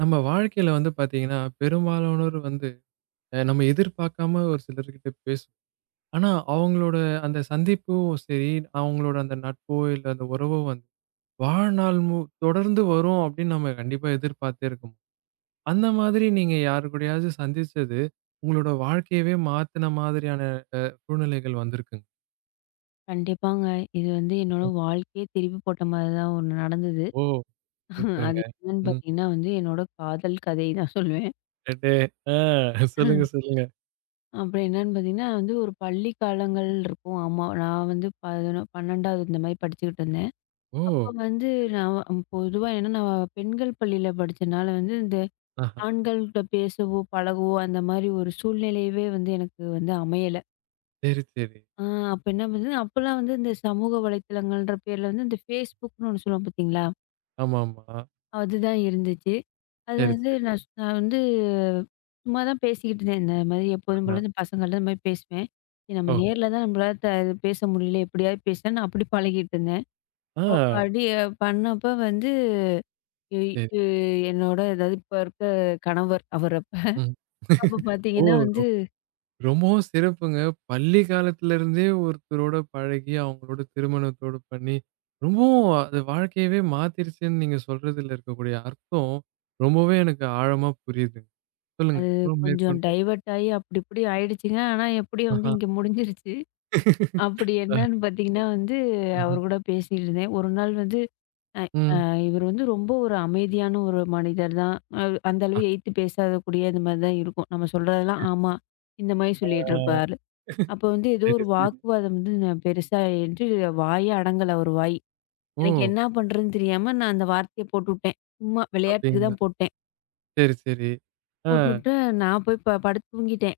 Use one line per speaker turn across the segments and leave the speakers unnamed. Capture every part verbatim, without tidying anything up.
நம்ம வாழ்க்கையில வந்து பார்த்தீங்கன்னா, பெரும்பாலானோர் வந்து அ நம்ம எதிர்பார்க்காம ஒரு சிலர்கிட்ட பேசுவோம். ஆனா, அவங்களோட அந்த சந்திப்பும் சரி, அவங்களோட அந்த நட்போ, இல்ல அந்த உறவோ வந்து வாழ்நாள் மு தொடர்ந்து வரும் அப்படின்னு நம்ம கண்டிப்பா எதிர்பார்த்தே இருக்கோம். அந்த மாதிரி நீங்க யாரு கூடயாவது சந்திச்சது, உங்களோட வாழ்க்கையவே மாத்துன மாதிரியான சூழ்நிலைகள் வந்திருக்குங்க?
கண்டிப்பாங்க. இது வந்து என்னோட வாழ்க்கையே திருப்பி போட்ட மாரி தான் ஒண்ணு நடந்தது.
ஓ!
அது
சூப்பருங்க.
என்னன்னு
ம்.
பார்த்தீங்கன்னா வந்து, என்னோட காதல் கதை தான் சொல்லுவேன்.
அடே! ஆ சொல்லுங்க, சொல்லுங்க.
அப்புறம் என்னன்னு பார்த்தீங்கன்னா, வந்து ஒரு பள்ளி காலங்கள் இருக்கும். ஆமா. நான் வந்து பதினொன்று பன்னிரண்டாவது இந்த மாரி படிச்சுக்கிட்டு இருந்தேன்.
ஓ!
அப்போ வந்து நான் வ பொதுவா ஏன்னா நான் பெண்கள் பள்ளியில படிச்சனால வந்து, இந்த
ஆஹா.
ஆண்கள்கிட்ட பேசவோ, பழகவோ அந்த மாரி ஒரு சூழ்நிலையவே வந்து எனக்கு வந்து அமையல.
சரி, சரி.
ஆ அப்ப என்ன பண்ணுது, அப்பலாம் வந்து இந்த சமூக வலைத்தளங்கள்ன்ற பேர்ல வந்து இந்த Facebook ன்னு ஒண்ணு சொல்லுவோம் பார்த்தீங்களா?
ஆமாமா.
அதுதான் இருந்துச்சு. அது
சரி,
வந்து
சரி.
நான் ஸ் நான் வந்து சும்மா தான் பேசிக்கிட்டு இருந்தேன். இந்த மாதிரி எப்போதும்
ஆஹா.
போல இந்த பசங்கள்ட்ட இந்த மாதிரி பேசுவேன். சரி நம்ம
ஓஹோ!
நேர்ல தான் நம்மளால த பேச முடியல. எப்படியாவது பேசலாம்னு நான் அப்படி பழகிட்டு இருந்தேன்.
ஆ.
அவ படி பண்ணப்ப வந்து இ
சரி.
இ என்னோட அதாவது இப்ப இருக்க கணவர் அவர் அப்ப.
ம்.
அப்ப
ஓ!
பார்த்தீங்கன்னா
ரொ
வந்து
ரொம்பவும் சிறப்புங்க. பள்ளி காலத்துல இருந்தே ஒருத்தரோட பழகி, அவங்களோட திருமணத்தோட பண்ணி, ரொம்பவும் அது வாழ்க்கையவே மாத்திருச்சுன்னு நீங்க சொல்றதுல இருக்கக்கூடிய அர்த்தம், ரொம்பவே எனக்கு ஆழமா புரியுதுங்க. சொல்லுங்க. அப்புறம்
கொஞ்சம்
மேற்கொண்டு.
டைவர்ட் ஆகி அப்படி இப்படி ஆயிடுச்சுங்க. ஆனா எப்படியோ வந்து
ஆஹா.
இங்க முடிஞ்சிருச்சு. அப்படி
அ
என்னன்னு பார்த்தீங்கன்னா
சரி.
வந்து
ம்ஹ்ம்.
அவர் கூட பேசிட்டு இருந்தேன். ஒரு நாள் வந்து
ம்.
இவர் வந்து ரொம்ப ஒரு அமைதியான ஒரு மனிதர் தான். அவ் அந்த
ஆ.
அளவு எய்த்து பேசாதக்கூடிய இந்த மாரி தான் இருக்கும். நம்ம சொல்றதெல்லாம்
சரி.
ஆமா, இந்த மாரி
ஆ.
சொல்லிட்டுருப்பாரு. அப்போ வந்து ஏதோ
சரி,
ஒரு
சரி.
வாக்குவாதம் வந்து நான் பெருசா ஆயிட்டு வாயே அடங்கல அவரு வாய்.
ஓ!
எனக்கு என்ன பண்றதுன்னு தெரியாம நான் அந்த வார்த்தைய போட்டுட்டேன். சும்மா விளையாட்டுக்கு
அப்டிங்களா?
தான் போட்டேன்.
சரி, சரி. ஆ.
போட்டுட்டு நான் போய் ப படுத்து தூங்கிட்டேன்.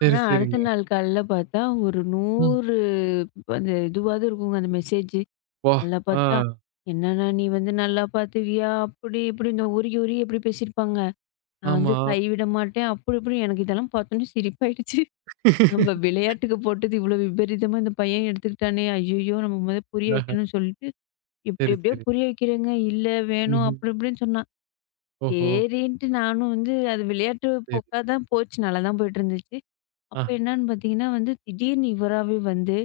சரி,
ஆனா அடுத்த
சரிங்க.
நாள் காலையில பார்த்தா ஒரு
ம்.
நூறு அந்த இதுவாவது இருக்குங்க அந்த மெசேஜ்.
வா!
நல்லா
ஆ.
பார்த்தா, "என்னண்ணா நீ வந்து நல்லா பார்த்துவியா?" அப்படி இப்படின்னு உருகி உருகி எப்படி பேசியிருப்பாங்க. நான் வந்து
ஆமா.
கைவிட மாட்டேன். அப்படி இப்படி எனக்கு இதெல்லாம் பார்த்தோன்னே சிரிப்பாயிடுச்சு. நம்ம விளையாட்டுக்கு போட்டது இவ்வளோ விபரீதமா இந்த பையன் எடுத்துக்கிட்டானே! ஐயய்யோ! நம்ம முத புரிய
ஆஹா.
வைக்கணும்னு சொல்லிட்டு, எப்படி
சரி,
எப்படியோ
சரி.
புரிய வைக்கிறேங்க. "இல்ல வேணும்."
ம்ஹ்ம்.
அப்படி இப்படின்னு சொன்னான்.
ஓஹோ!
சரின்ட்டு நானும் வந்து அது விளையாட்டு
சரி.
போக்கா தான் போச்சு. நல்லா தான் போயிட்டு இருந்துச்சு. அப்ப
ஆஹா.
என்னான்னு பார்த்தீங்கன்னா வந்து, திடீர்னு இவராவே வந்து,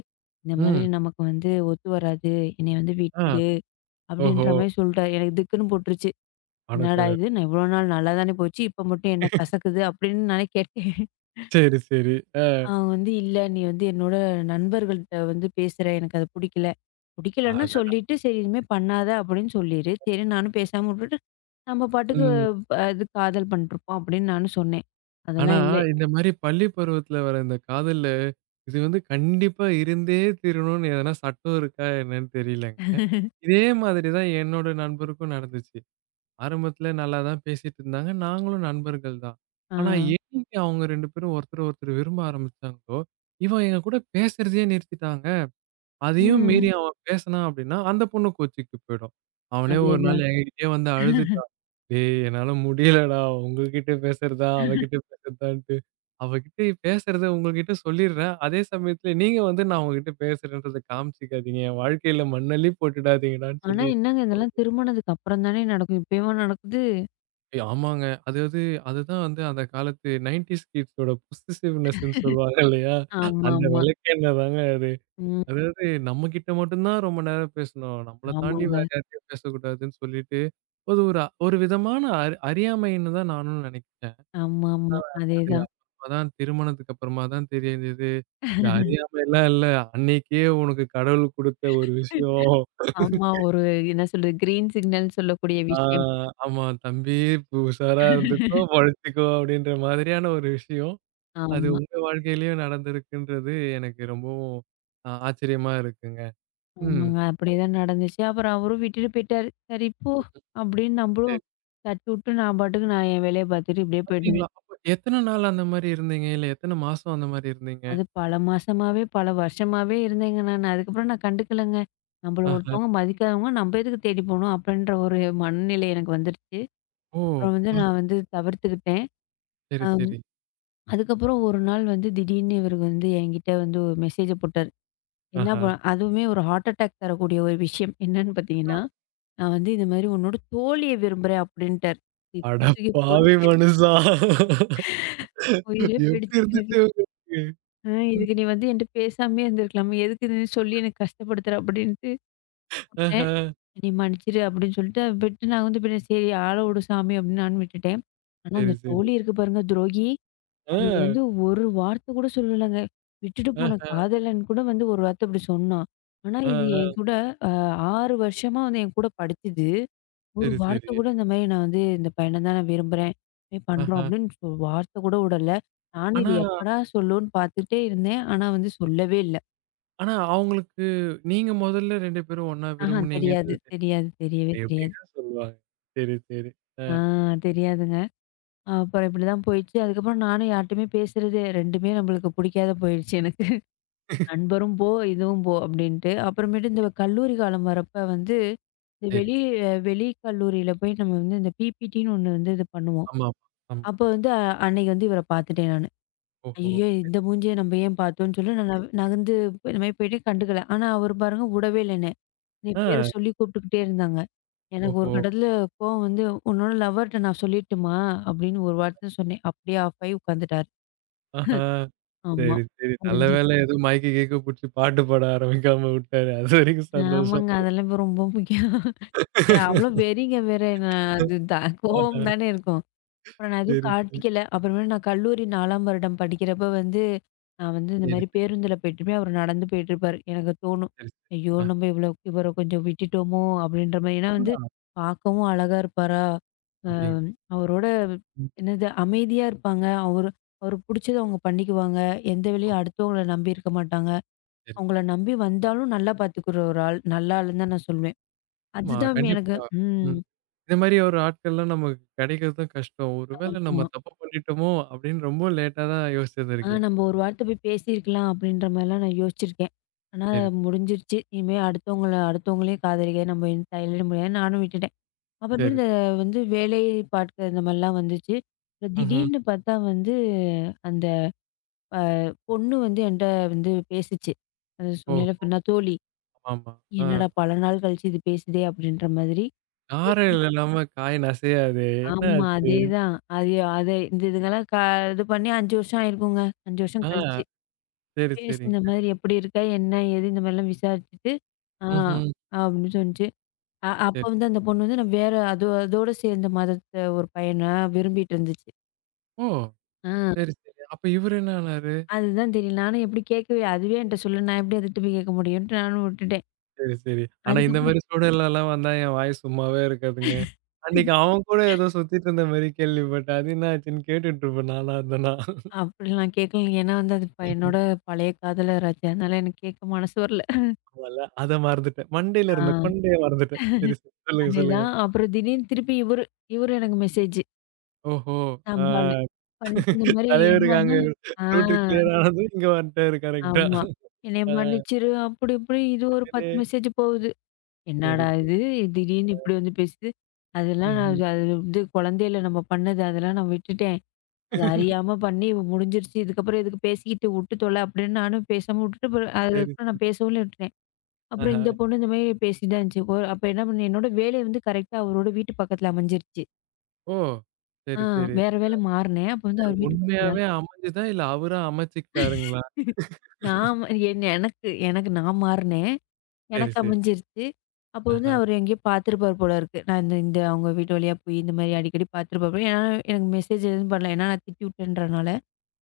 "இந்த மாதிரி
ம்.
நமக்கு வந்து ஒத்து வராது. என்னைய வந்து
ஆ.
விட்டுடு."
ஓஹோ!
அப்படின்ற மாரி சொல்ட்டாரு. எனக்கு திக்குன்னு போட்டுருச்சு. என்னடா
அடக்கடவுளே!
இது! நான் இவ்வளோ நாள் நல்லா தானே போச்சு. இப்ப மட்டும் என்ன கசக்குது அப்படின்னு நானே கேட்டேன்.
சரி, சரி. அ.
அவன் வந்து, "இல்ல நீ வந்து என்னோட நண்பர்கள்ட்ட வந்து பேசுற. எனக்கு அது புடிக்கல. புடிக்கலன்னா
அடடா!
சொல்லிட்டு, சரி இனிமே பண்ணாத அப்படின்னு சொல்லிரு." சரி நானும் பேசாம விட்டுட்டு, நம்ம பாட்டுக்கு
ம்.
அ இது காதல் பண்ணிட்டுருப்போம் அப்படின்னு நானும் சொன்னேன்.
ஆனா,
அதெல்லாம் இல்ல.
இந்த மாரி பள்ளி பருவத்துல வர இந்த காதல்ல, இது வந்து கண்டிப்பா இருந்தே தீரணும்னு எதனா சட்டம் இருக்கா என்னன்னு தெரியலங்க. இதே மாதிரி தான் என்னோட நண்பருக்கும் நடந்துச்சு. ஆரம்பத்துல நல்லா தான் பேசிட்டு இருந்தாங்க. நாங்களும் நண்பர்கள் தான்.
ஆ.
ஆனா, என்னைக்கு அவங்க ரெண்டு பேரும் ஒருத்தர ஒருத்தர் விரும்ப ஆரம்பிச்சாங்களோ, இவன் எங்க கூட பேசுறதையே நிறுத்திட்டாங்க. அதையும் மீறி
ம்.
அவன் பேசினான் அப்படின்னா, அந்த பொண்ணு கோச்சிக்கிட்டு போயிடும். அவனே ஒரு நாள்
அதேதான்.
என்கிட்டயே வந்து அழுதுட்டான். "டேய் என்னால முடியலடா, உங்ககிட்ட பேசுறதா, அவகிட்ட பேசுறதான்ட்டு. அவகிட்ட பேசுறத உங்ககிட்ட சொல்லிடுறேன். அதே சமயத்துல நீங்க வந்து நான் உங்ககிட்ட பேசுறேன்றத காமிச்சுக்காதீங்க. என் வாழ்க்கையில மண்ணள்ளி போட்டுடாதீங்கடான்னு"
ஆனா
சொல்லி.
என்னங்க இதெல்லாம் திருமணதுக்கு அப்புறம் தானே நடக்கும். இப்பயேவா நடக்குது?
ஏய், ஆமாங்க. அதாவது அதுதான் வந்து அந்த காலத்து 90ஸ் கிட்ஸோட பொசெசிவ்னெஸ்ன்னு சொல்லுவாங்க இல்லையா? அந்த
ஆமாமா.
விளக்கெண்ண தாங்க அது.
ம்.
அதாவது நம்மகிட்ட மட்டும் தான் ரொம்ப நேரம் பேசணும். நம்மள தாண்டி ம். வேற
ஆமாங்க.
யார்ட்டயும் பேசக்கூடாதுன்னு சொல்லிட்டு, அது ஒரு ஒரு விதமான அறி அறியாமைன்னு தான் நானும் நெனைக்கிறேன்.
ஆமாமா.
அது
அதேதான்.
அப்புறமா தான் திருமணத்துக்கு அப்புறமா தான் தெரிஞ்சது. இந்த அறியாமைலாம் இல்ல. அன்னைக்கே உனக்கு கடவுள் குடுத்த ஒரு விஷயம்.
ஆமா. ஒரு என்ன சொல்றது? கிரீன் சிக்னல்ன்னு சொல்லக்கூடிய
ஆ
விஷயம்.
ஆமா தம்பி இப்ப உஷாரா இருந்துக்கோ, பொழச்சுக்கோ அப்படின்ற மாதிரியான ஒரு விஷயம். அது
ஆமா.
உங்க வாழ்க்கையிலயும் நடந்திருக்குன்றது எனக்கு ரொம்பவும் ஆ ஆச்சரியமா இருக்குங்க. ம்.
ஆமாங்க. அப்படியேதான் நடந்துச்சு. அப்புறம் அவரும் விட்டுட்டு போயிட்டாரு. சரி போ! அப்படின்னு நம்மளும் தட்டிவுட்டு நான் பாட்டுக்கு நான் என் வேலைய பார்த்துட்டு இப்படியே
அப்டிங்களா?
போயிட்டுருந்தேன்.
அப்ப எத்தன நாள் அந்த மாரி இருந்தீங்க? இல்ல எத்தன மாசம் அந்த மாரி இருந்தீங்க?
அது பல மாசமாவே, பல வருஷமாவே இருந்தேங்க நானு. அதுக்கப்புறம் நான் கண்டுக்கலங்க. நம்மள
ஆஹா.
ஒருத்தவங்க மதிக்காதவங்க நம்ம எதுக்கு தேடி போணும்? அப்படின்ற ஒரு மனநிலை எனக்கு வந்துருச்சு.
ஓ!
அப்புறம் வந்து
பாரு.
நான் வந்து தவிர்த்துக்கிட்டேன்.
சரி,
அம்
சரி.
அதுக்கப்புறம் ஒரு நாள் வந்து திடீர்னு இவருக்கு வந்து என்கிட்ட வந்து ஒரு மெசேஜ போட்டாரு. என்ன
ஆஹா.
ப அதுவுமே ஒரு ஹார்ட் அட்டாக் தரக்கூடிய ஒரு விஷயம். என்னன்னு பார்த்தீங்கன்னா, நான் வந்து இந்த மாரி உன்னோட தோழிய விரும்புறேன் அப்டின்ட்டாரு.
அட.
இடுப்பு தூக்கி போட்டு
பாவி மனுஷா!
உயிரே
எப்டி
போயிடுச்சுங்க எனக்கு.
இருந்துச்சு உங்களுக்கு?
ஆ
ம்.
இதுக்கு நீ வந்து என்ட்ட பேசாமயே இருந்திருக்கலாமே. எதுக்கு இதுன்னு சொல்லி எனக்கு கஷ்டப்படுத்துற அப்டின்ட்டு
ஆஹா.
சொன்னேன். "நீ மன்னிச்சிரு" அப்டின்னு சொல்லிட்டு அதை விட்டு நான் வந்து பின்ன சரி ஆள விடு சாமி அப்டின்னு நானும் விட்டுட்டேன். ஆனா
சரி,
அந்த
சரி.
தோழி இருக்கு பாருங்க துரோகி.
ஆ.
அது வந்து ஒரு வார்த்த கூட சொல்லலங்க. விட்டுட்டு போன
ஆஹா.
காதலன் கூட வந்து ஒரு வார்த்த இப்டி சொன்னா. ஆனா
ஆ,
இது
ஆ.
என் கூட அ ஆறு வருஷமா வந்து என் கூட படிச்சது. ஒரு
சரி,
வார்த்தை
சரி.
கூட இந்த மாரி நான் வந்து இந்த பையன தான் நான் விரும்புறேன். இது பண்றோம்
ஆஹா.
அப்படின்னு சொ வார்த்தை கூட விடல. நானும்
ஆனா
இது எப்படா சொல்லும்ன்னு பார்த்துட்டே இருந்தேன். ஆனா வந்து சொல்லவே இல்ல.
ஆனா அவங்களுக்கு நீங்க மொதல்ல ரெண்டு பேரும் ஒண்ணா
ஆஹா தெரியாது,
விரும்புனீங்கன்றது தெரியல.
தெரியாது. தெரியவே தெரியாது.
எப்டிங்க சொல்லுவாங்க? சரி, சரி. ஆ.
ஆ தெரியாதுங்க. அப்புறம் இப்படிதான் போயிடுச்சு. அதுக்கப்புறம் நானும் யார்ட்டயுமே பேசுறது 2மே நம்மளுக்கு புடிக்காத போயிடுச்சு எனக்கு. நண்பரும் போ, இதுவும் போ அப்படின்ட்டு. அப்புறமேட்டு இந்த கல்லூரி காலம் வரப்ப வந்து இந்த
சரி.
வெளி அஹ் வெளி கல்லூரியில போய் நம்ம வந்து இந்த பிபிடின்னு ஒண்ணு வந்து இது பண்ணுவோம்.
ஆமா, ஆமா. ஆமா.
அப்ப வந்து அ- அன்னைக்கு வந்து இவர பார்த்துட்டேன் நானு.
ஓஹோ!
ஐயய்யோ!
சரி.
இந்த மூஞ்சிய நம்ம ஏன் பார்த்தோம்ன்னு சொல்லி நான் நவ் நகர்ந்து போய் இந்த மாரி போயிட்டு கண்டுக்கல. ஆனா அவரு பாருங்க விடவே இல்ல என்ன. என் பேர
ஆ.
சொல்லி கூப்பிட்டுக்கிட்டே இருந்தாங்க. எனக்கு ஒரு
ஓஹோ!
கட்டத்தில கோவம் வந்து, "உன்னோட லவ்வர்ட்ட நான் சொல்லிட்டுமா?" அப்படின்னு ஒரு வார்த்த சொன்னேன். அப்படியே ஆஃப் ஆயி உட்காந்துட்டாரு.
ஆஹா.
ஆமா.
சரி, சரி. நல்ல
முடிஞ்சுது.
வேளை எதுவும் மயக்க கியக்க புடிச்சு பாட்டு பாட ஆரம்பிக்காம விட்டாரு. அதுவரைக்கும் சந்தோஷம்.
ஆமாங்க. அதெல்லாம் இப்ப ரொம்ப முக்கியம். ஏன்னா அவ்வளோ வெறிங்க வேற. நான் அது தான்
ஆஹா.
கோவம் தானே இருக்கும். அப்புறம் நான் எதுவும்
சரி, சரி.
காட்டிக்கல. அப்புறமே நான் கல்லூரி நான்காவது வருடம் படிக்கிறப்ப வந்து, நான் வந்து இந்த
சரி, சரி,
மாரி
சரி.
பேருந்துல போயிட்டுருப்பேன். அவரு நடந்து போயிட்டுருப்பாரு. எனக்கு தோணும்.
சரி.
ஐயோ!
ஆ.
நம்ம இவ்வளோ இவர கொஞ்சம் விட்டுட்டோமோ! அப்டின்ற மாரி. ஏன்னா வந்து
ஆ
பார்க்கவும் அழகா இருப்பாரா! அ
அப்டிங்களா?
அவரோட
ம்.
என்னது அமைதியா இருப்பாங்க. அவரு அவருக்கு புடிச்சத அவங்க பண்ணிக்குவாங்க. எந்த
ஓ.
வேலையும் அடுத்தவங்கள நம்பி இருக்க மாட்டாங்க.
சரி.
அவங்கள நம்பி வந்தாலும் நல்லா பார்த்துக்கிற ஒரு ஆள். நல்ல ஆளுன்னு தான் நான் சொல்வேன்.
ஆமா
அதுதான் எனக்கு
கண்டிப்பா.
ம்.
ம். இந்த மாரி ஒரு ஆட்கள்லாம் நமக்கு கெடைக்கிறதும் கஷ்டம். ஒருவேளை
ஆமா.
நம்ம தப்பு பண்ணிட்டோமோ! அப்டின்னு ரொம்ப லேட்டா தான்
ஆ
யோசிச்சிருந்திருக்கீங்க.
நம்ம ஒரு வார்த்தை போய் பேசியிருக்கலாம் அப்படின்ற மாதிரிலாம் நான் யோசிச்சிருக்கேன். ஆனா
சரி,
முடிஞ்சிருச்சு. இனிமே அடுத்தவங்கள அடுத்தவங்களையும் காதலிக்க நம்ம என்ன தள்ளிட முடியாது. நானும் விட்டுட்டேன். அப்புறமேலு
சரி.
இந்த வந்து வேலை பார்க்க இந்த மாதிரிலாம் வந்துச்சு. அப்புறம்
ம்ஹ்ம்.
திடீர்னு பார்த்தா வந்து அந்த அ பொண்ணு வந்து என்ட்ட வந்து பேசுச்சு. அது சொன்னேன்ல
ஓஹோ!
இப்ப நான் தோழி.
ஆமா. ஆ.
"என்னடா பல நாள் கழிச்சு இது பேசுதே!" அப்படின்ற மாதிரி.
காரம் இல்லாம காய் நசையாதே! என்ன
ஆமா
ஆச்சு?
அதேதான். அது அது இந்த இதுங்கலாம் க இது பண்ணி ஐந்து வருஷம் ஆயிருக்குங்க. ஐந்து வருஷம் கழிச்சு.
ஆ. சரி,
பேசுன
சரிங்க.
மாதிரி எப்படி இருக்கா? என்ன? ஏது? இந்த மாதிரிலாம் விசாரிச்சுட்டு, ஆ
ம்ஹ்ம்.
அப்படின்னு சொன்னுச்சு. அ அப்ப
சரி.
வந்து அந்த பொண்ணு வந்து நான் வேற அது அதோட சேர்ந்த மதத்த ஒரு பையனா விரும்பிட்டு இருந்துச்சு.
ஓ!
ஆ
சரி, சரி. அப்ப இவரு என்ன ஆனாரு?
அதுதான் தெரியும். நானும் எப்படி கேட்கவே அதுவே என்ட்ட சொல்ல நான் எப்படி அதுகிட்ட போய் கேட்க முடியும்ன்ட்டு நானும் விட்டுட்டேன்.
சரி, சரி. ஆனா இந்த
அதுக்கப்புறம்
மாரி சூழல்லலாம் வந்தா என் வாய் சும்மாவே இருக்காதுங்க. அன்னைக்கு அவன் கூட ஏதோ சுத்திட்டு இருந்த மாரி கேள்விப்பட்டேன். அது என்ன ஆச்சுன்னு கேட்டுட்டு இருப்பேன் நானா இருந்தேனா.
அப்படிலாம் நான் கேட்கல. ஏன்னா வந்து அது ப என்னோட பழைய காதலராச்சே. அதனால எனக்கு கேட்க மனசு வரல.
ஆமால்ல. அத மறந்துட்டேன். மண்டையில
ஆ
இருந்த கொண்டைய மறந்துட்டேன். சரி, சரி. சொல்லுங்க, சொல்லுங்க.
அதேதான். அப்புறம் திடீர்னு திருப்பி இவரு இவரு எனக்கு மெசேஜ்.
ஓஹோ! ஆ.
நம்ம ஆளு. பண்ணிட்டு இந்த மாதிரி
தலைவருக்கு அங்க
என்னன்னா ஆ.
ரூட் கிளியர் ஆனதும் இங்க வந்துட்டாரு கரெக்ட்டா.
ஆமா. "என்னைய
ஆ.
மன்னிச்சிரு" அப்படி இப்படி இது ஒரு
அடடே!
பத்து மெசேஜ் போகுது.
சரி,
என்னடா
சரி.
இது? திடீர்னு இப்படி வந்து பேசுது. அதெல்லாம் நான்
ம்ஹ்ம்.
அது அது வந்து குழந்தையில நம்ம பண்ணது அதெல்லாம் நான் விட்டுட்டேன். அது அறியாம பண்ணி இவ முடிஞ்சிருச்சு. இதுக்கப்புறம் எதுக்கு பேசிக்கிட்டு வுட்டு தொல அப்படின்னு நானும் பேசாம வுட்டுட்டு அப்புறம்
சரி,
அதுக்கப்புறம்
சரி.
நான் பேசவும் இல்ல விட்டுட்டேன். அப்புறம் இந்த
ஆஹா.
பொண்ணு இந்த மாரி பேசிட்டு தான் இருந்துச்சு. ஒரு அப்ப என்ன பண்ணேன், என்னோட வேலை வந்து கரெக்ட்டா அவரோட வீட்டு பக்கத்துல அமைஞ்சிருச்சு.
ஓ!
ஆ
சரி, சரி.
வேற வேலை மாறுனேன். அப்ப வந்து அவர் வீட்டு பக்கத்துல
உண்மையாவே அமைஞ்சுதா? இல்ல அவரா அமைச்சுக்கிட்டாருங்களா?
நான் ம என் எனக்கு எனக்கு நான் மாறுனேன்.
சரி,
எனக்கு
சரி.
அமைஞ்சிருச்சு. அப்ப வந்து
ஆஹா.
அவரு எங்கேயோ பார்த்துருப்பாரு போல இருக்கு. நான் இந்த இந்த அவங்க வீட்டு வழியா போய் இந்த மாரி அடிக்கடி பார்த்துருப்பாரு போல. ஏன்னா எனக்கு மெசேஜ் எதுவும் பண்ணல. ஏன்னா நான் திட்டி விட்டேன்றனால.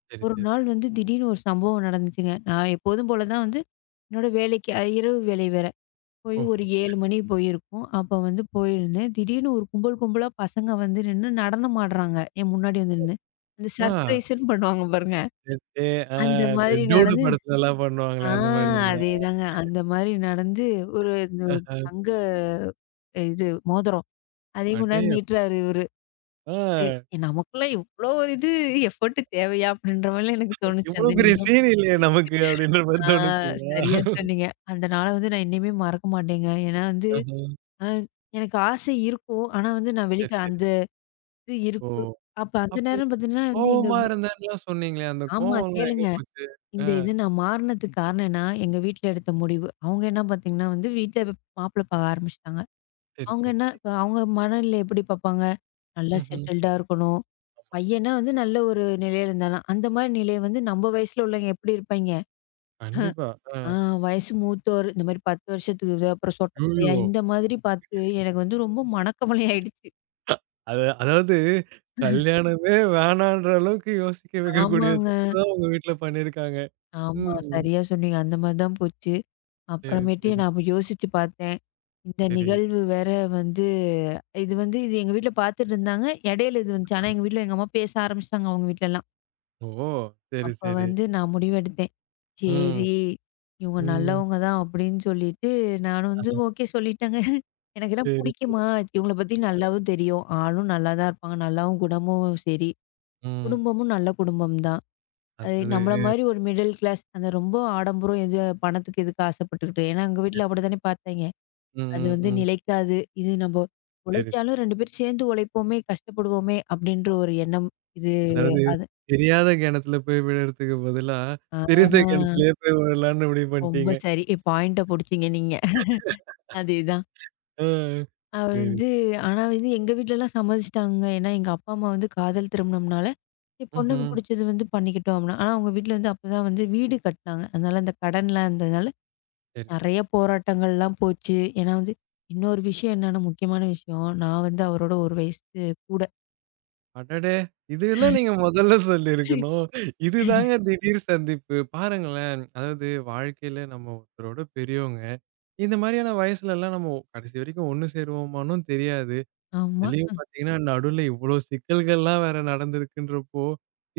சரி,
ஒரு
சரி.
நாள் வந்து திடீர்னு ஒரு சம்பவம் நடந்துச்சுங்க. நான் எப்போதும் போல தான் வந்து என்னோட வேலைக்கு அ இரவு வேலை வேற. போய் ஒரு
ஓஹோ!
ஏழு மணி போயிருக்கும். அப்ப வந்து போயிருந்தேன். திடீர்னு ஒரு கும்பல் கும்பலா பசங்க வந்து நின்னு நடனம் ஆடுறாங்க. என் முன்னாடி வந்து நின்னு. அந்த
ஆ.
சர்ப்ரைஸ்ன்னு பண்ணுவாங்க பாருங்க.
எ ஆ
அந்த
இந்த
மாதிரி
டூடு
நடந்து
படத்துலலாம்
ஆ
பண்ணுவாங்களே அந்த மாரிங்களா?
அதேதாங்க. அந்த மாரி நடந்து ஒரு இந்த தங்க இது மோதிரம். அதையும் கொண்டாந்து
அடேயப்பா!
நீட்டுறாரு இவரு. "ஏய், நமக்கெல்லாம் இவ்ளோ ஒரு இது எஃபோர்ட் தேவையா? அப்படின்ற மாரிலாம் எனக்கு தோணுச்சு
இவ்ளோ
அந்த
பெரிய
நிமிடம்.
சீன் இல்லையே நமக்கு அப்படின்ற மாரி
ஆ
தோணுச்சுங்களா?
சரியா சொன்னீங்க. அந்த நாள வந்து நான் இன்னையுமே மறக்க மாட்டேங்க. ஏன்னா வந்து
ஆஹா.
அ எனக்கு ஆசை இருக்கும். ஆனா வந்து நான்
சரி,
வெளிக்க
சரி.
அந்த இது
ஓ!
இருக்கு. அப்ப அந்த
அப்போ
நேரம் பார்த்தீங்கன்னா வந்து எங்க
கோவமா
வீ
இருந்தேன்லாம் சொன்னீங்களே, அந்த
ஆமா
கோவம்லாம் எங்க
கேளுங்க.
போச்சு? ஆ.
இந்த இது நான் மாறுனதுக்கு காரணம் என்ன? எங்க வீட்ல எடுத்த முடிவு. அவங்க என்ன பார்த்தீங்கன்னா வந்து வீட்ல மாப்பிள பார்க்க ஆரம்பிச்சுட்டாங்க.
சரி,
அவங்க
சரி.
என்ன இப்ப அவங்க மனநிலை எப்படி பார்ப்பாங்க? நல்லா
ம்ஹ்ம்.
செட்டில்டா இருக்கணும். பையன்னா வந்து நல்ல ஒரு நிலையில இருந்தானாம். அந்த மாரி நிலை வந்து நம்ம வயசுல உள்ளவங்க எப்படி இருப்பாய்ங்க?
கண்டிப்பா. ஆ.
ஆ வயசு மூத்தோர், இந்த மாரி பத்து வருஷத்துக்கு இது, அப்புறம் சொட்ட தலையா,
ஐய்யயோ!
இந்த மாதிரி பார்த்து எனக்கு வந்து ரொம்ப மனக்கவலை ஆயிடுச்சு.
அது அதாவது கல்யாணமே வேணான்ற அளவுக்கு யோசிக்க வைக்கக்கூடிய
ஆமாங்க.
தப்பு தான் உங்க வீட்ல பண்ணியிருக்காங்க.
ஆமா.
ம்.
சரியா சொன்னீங்க. அந்த மாரி தான் போச்சு.
சரி,
அப்புறமேட்டு
சரி,
நான் அப்ப யோசிச்சு பார்த்தேன். இந்த
சரி.
நிகழ்வு வேற வந்து இது வந்து இது எங்க வீட்ல பார்த்துட்டு இருந்தாங்க. இடையில இது வந்துச்சு. ஆனா எங்க வீட்ல எங்க அம்மா பேச ஆரம்பிச்சுட்டாங்க அவங்க வீட்லலாம்.
ஓ! சரி,
அப்ப
சரி.
வந்து நான் முடிவெடுத்தேன்.
ம்.
சரி, இவங்க
ம்.
நல்லவங்க தான் அப்படின்னு சொல்லிட்டு, நானும் வந்து
ஆஹா.
ஓகே சொல்லிட்டேங்க. எனக்கெல்லாம்
சரி, சரி.
புடிக்குமா, இவங்கள பத்தி நல்லாவும் தெரியும். ஆளும் நல்லா தான் இருப்பாங்க. நல்லாவும் குணமும் சரி.
ம்.
குடும்பமும் நல்ல குடும்பம் தான். அது
அதாவது.
நம்மள மாரி ஒரு மிடில் கிளாஸ். அந்த ரொம்ப ஆடம்பரம் எது பணத்துக்கு எதுக்கு ஆசைப்பட்டுக்கிட்டு. ஏன்னா எங்க வீட்ல அப்படித்தானே பார்த்தாய்ங்க.
ம்,
அது
ம்,
வந்து
ம்.
நிலைக்காது. இது நம்ம
சரி.
உழைச்சாலும் ரெண்டு பேரும் சேர்ந்து உழைப்போமே, கஷ்டப்படுவோமே அப்படின்ற ஒரு எண்ணம். இது
அதாவது
அது
தெரியாத கிணத்துல போய் விழறதுக்கு பதிலா, தெரிந்த
ஆ.
கிணத்துலயே போய் விழலாம்னு முடிவு
ரொம்ப
பண்ணிட்டீங்க.
சரி. பாயிண்ட்ட புடிச்சீங்க நீங்க. அதேதான்.
ஆ.
அவ
சரி.
வந்து ஆனா வந்து எங்க வீட்லலாம் சம்மதிச்சுட்டாங்க. ஏன்னா எங்க அப்பா, அம்மா வந்து காதல் திருமணம்னால, "என் பொண்ணுக்கு
ம்ஹ்ம்.
புடிச்சது வந்து பண்ணிக்கிட்டோம்" அப்படின்னா. ஆனா அவங்க வீட்ல வந்து அப்பதான் வந்து வீடு கட்டுனாங்க. அதனால அந்த கடன்லாம் இருந்ததுனால
சரி.
நெறைய போராட்டங்கள்லாம் போச்சு. ஏன்னா வந்து இன்னொரு விஷயம் என்னன்னா முக்கியமான விஷயம், நான் வந்து அவரோட ஒரு வயசு கூட.
அடடே! இதெல்லாம் நீங்க முதல்ல சொல்லியிருக்கணும். இதுதாங்க திடீர் சந்திப்பு. பாருங்களேன், அதாவது வாழ்க்கையில நம்ம ஒருத்தரோட பெரியவங்க. இந்த மாரியான வயசுலலாம் நம்ம கடைசி வரைக்கும் ஒண்ணு சேருவோமான்னும் தெரியாது.
ஆமா.
அதுலயும் பார்த்தீங்கன்னா, நடுவுல இவ்ளோ சிக்கல்கள்லாம் வேற நடந்திருக்குன்றப்போ,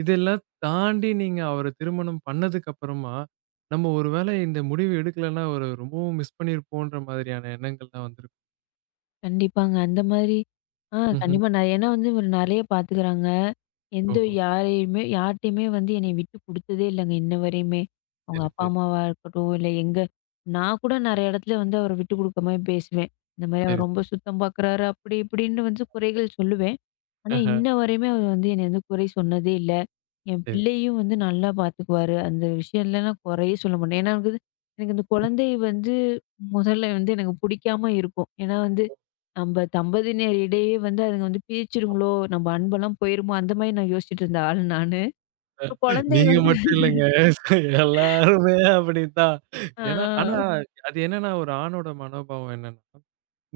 இதெல்லாம் தாண்டி நீங்க அவர திருமணம் பண்ணதுக்கு அப்புறமா, நம்ம ஒரு வேள இந்த முடிவு எடுக்கலன்னா, அவர ரொம்பவும் மிஸ் பண்ணியிருப்போன்ற மாதிரியான எண்ணங்கள்லாம் வந்திருக்கும்.
கண்டிப்பாங்க. அந்த மாதிரி ஆ
ம்ஹ்ம்.
கண்டிப்பா. நான் ஏன்னா வந்து இவரு நெறைய பாத்துக்கிறாங்க. எந்த
ஓஹோ!
யாரையுமே யார்ட்டயுமே வந்து என்னைய விட்டு குடுத்ததே இல்லங்க இன்ன வரையுமே. அவங்க
சரி,
அப்பா,
சரி,
அம்மாவா இருக்கட்டும், இல்ல எங்க நான் கூட நெறைய இடத்துல வந்து அவர விட்டு குடுக்காம பேசுவேன். இந்த மாரி
சரி.
அவர் ரொம்ப சுத்தம் பாக்குறாரு, அப்படி இப்படின்னு வந்து குறைகள் சொல்லுவேன். ஆனா,
ஆஹா,
இன்ன வரையுமே அவர் வந்து என்னைய வந்து குறை சொன்னதே இல்ல. என்
சரி.
பிள்ளையும் வந்து நல்லா பார்த்துக்குவாரு. அந்த விஷயத்துல நான் குறையே சொல்ல மாட்டேன். ஏன்னா, எனக்கு வந்து- எனக்கு இந்த குழந்தை வந்து முதல்ல வந்து எனக்கு பிடிக்காம இருக்கும். ஏன்னா வந்து, நம்ப தம்பதியினர் இடையே வந்து அதுங்க வந்து பிரிச்சுருங்களோ! நம்ப அன்பெல்லாம் போயிருமோ! அந்த மாரி நான் யோசிச்சுட்டு இருந்த ஆள் நானு. ஒரு குழந்தை
நீங்க
வந்து
மட்டும் இல்லங்க. எல்லாருமே அப்படித்தான். ஏன்னா ஆனா
ஆ.
அது என்னன்னா, ஒரு ஆணோட மனோபாவம் என்னன்னா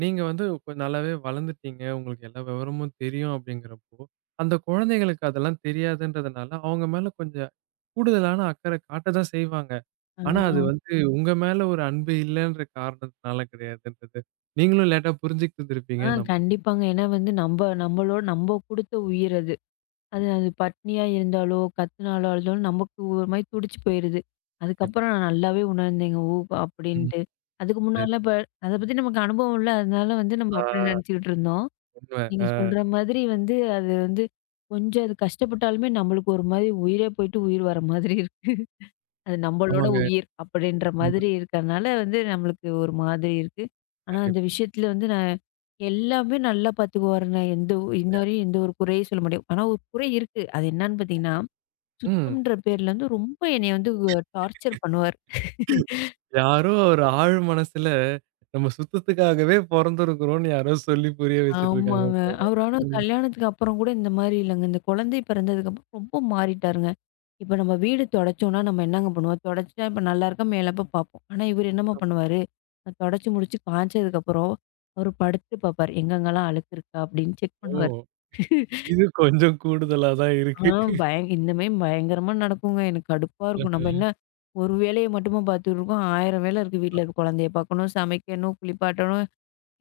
நீங்க வந்து கொ- நல்லாவே வளர்ந்துட்டீங்க. உங்களுக்கு எல்லா விவரமும் தெரியும் அப்படிங்கிறப்போ, அந்த குழந்தைகளுக்கு அதெல்லாம் தெரியாதுன்றதுனால, அவங்க மேல கொஞ்சம் கூடுதலான அக்கறை காட்ட தான் செய்வாங்க.
ஆ.
ஆனா அது வந்து உங்க மேல ஒரு அன்பு இல்லன்ற காரணத்தினால கிடையாதுன்றது, நீங்களும் லேட்டா
ஆ
புரிஞ்சுக்கிட்டுருந்திருப்பீங்கன்னு நம்புறேன்.
கண்டிப்பாங்க. ஏன்னா வந்து நம்ப நம்பளோட நம்ப குடுத்த உயிர் அது. அது அது பட்னியா இருந்தாலோ, கத்துனாலோ, அழுதாலும் நமக்கு ஒரு மாரி துடிச்சு போயிருது.
கண்டிப்பா.
அதுக்கப்புறம் நான் நல்லாவே உணர்ந்தேங்க. ஓ!
ம்.
அப்படின்ட்டு. அதுக்கு
சரி.
முன்னாடிலாம் இப்ப அத பத்தி நமக்கு அனுபவம் இல்ல. அதனால வந்து நம்ம
ஆ
அப்படி நெனச்சுக்கிட்டு இருந்தோம்.
உண்ம.
நீங்க
அ
சொல்ற மாதிரி வந்து அது வந்து கொஞ்சம் அது கஷ்டப்பட்டாலுமே நம்மளுக்கு ஒரு மாரி உயிரே போயிட்டு உயிர் வர மாதிரி இருக்கு. அது நம்பளோட
ஆமாங்க.
உயிர் அப்படின்ற மாதிரி
ம்.
இருக்கறனால வந்து நம்மளுக்கு ஒரு மாதிரி இருக்கு. ஆனா, அந்த
கண்டிப்பா.
விஷயத்துல வந்து நான் எல்லாமே நல்லா பார்த்துக்குவாருங்க. எந்த இன்னவரையும் எந்த ஒரு குறையும் சொல்ல முடியாது. ஆனா, ஒரு குறை இருக்கு. அது என்னான்னு பார்த்தீங்கன்னா,
ம்.
சுத்தம்ன்ற பேர்ல வந்து ரொம்ப என்னைய வந்து டார்ச்சர் பண்ணுவாரு.
யாரோ ஒரு ஆழ் மனசுல நம்ம சுத்தத்துக்காகவே பொறந்திருக்கிறோம்னு யாரோ சொல்லி புரிய வச்சுட்டு இருக்காங்க
ஆமாங்க.
போல.
அவரு ஆனா
ம்.
கல்யாணத்துக்கு அப்புறம் கூட இந்த மாரி இல்லங்க. இந்த குழந்தை பிறந்ததுக்கு அப்புறம் ரொம்ப மாறிட்டாருங்க. இப்ப நம்ம வீடு தொடச்சோம்னா, நம்ம என்னங்க பண்ணுவோம்? தொடச்சுட்டா இப்ப நல்லா இருக்கா, மேலப்ப பார்ப்போம். ஆனா இவரு என்னம்மா பண்ணுவாரு? நான் தொடச்சு முடிச்சு காய்ச்சதுக்கப்புறம், அவரு படுத்து பார்ப்பாரு. எங்கெங்கலாம் அழுக்கு இருக்கா அப்படின்னு செக்
ஓ!
பண்ணுவாரு.
இது கொஞ்சம் கூடுதலா தான்
ஆ
இருக்கு.
பயங் இந்த மாரி பயங்கரமா நடக்குங்க. எனக்கு கடுப்பா இருக்கும். நம்ம
ம்ஹ்ம்.
என்ன ஒரு வேலைய மட்டுமா பார்த்துட்டு இருக்கோம். ஆயிரம் வேலை இருக்கு வீட்ல. இருக்கு குழந்தைய பார்க்கணும், சமைக்கணும், குளிப்பாட்டணும்.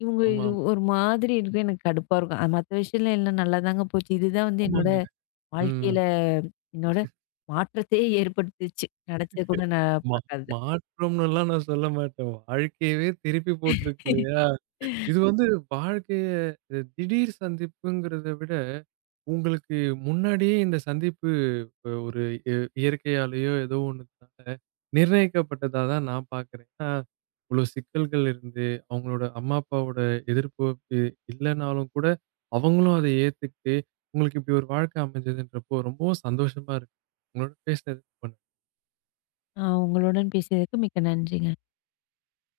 இவங்க
ஆமா,
இது
ஆமா.
ஒரு மாதிரி இருக்கும். எனக்கு கடுப்பா இருக்கும். அது மத்த விஷயம்லாம் எல்லாம் நல்லாதாங்க போச்சு. இதுதான் வந்து என்னோட
ஆமாங்க. ம்.
வாழ்க்கையில என்னோட மாற்றத்தையே ஏற்படுத்துச்சு. நினைச்சது கூட நான்
மா
பார்க்காதது.
மாற்றம்னுலாம் நான் சொல்ல மாட்டேன். வாழ்க்கையவே திருப்பி போட்டுருக்கு இல்லையா? இது வந்து வாழ்க்கைய திடீர் சந்திப்புங்கிறத விட, உங்களுக்கு முன்னாடியே இந்த சந்திப்பு அ ஒரு இ இயற்கையாலேயோ ஏதோ ஒண்ணுனால நிர்ணயிக்கப்பட்டதா தான் நான் பார்க்குறேன். ஏன்னா, இவ்ளோ சிக்கல்கள் இருந்து, அவங்களோட அம்மா, அப்பாவோட எதிர்ப்பு இ இல்லனாலும் கூட, அவங்களும் அத ஏத்துக்கிட்டு, உங்களுக்கு இப்படி ஒரு வாழ்க்கை அமைஞ்சதுன்றப்போ ரொம்பவும் சந்தோஷமா இருக்கு. உங்களோட பேசினது ரொம்ப
அ உங்களுடன் பேசியதற்கு மிக்க நன்றிங்க.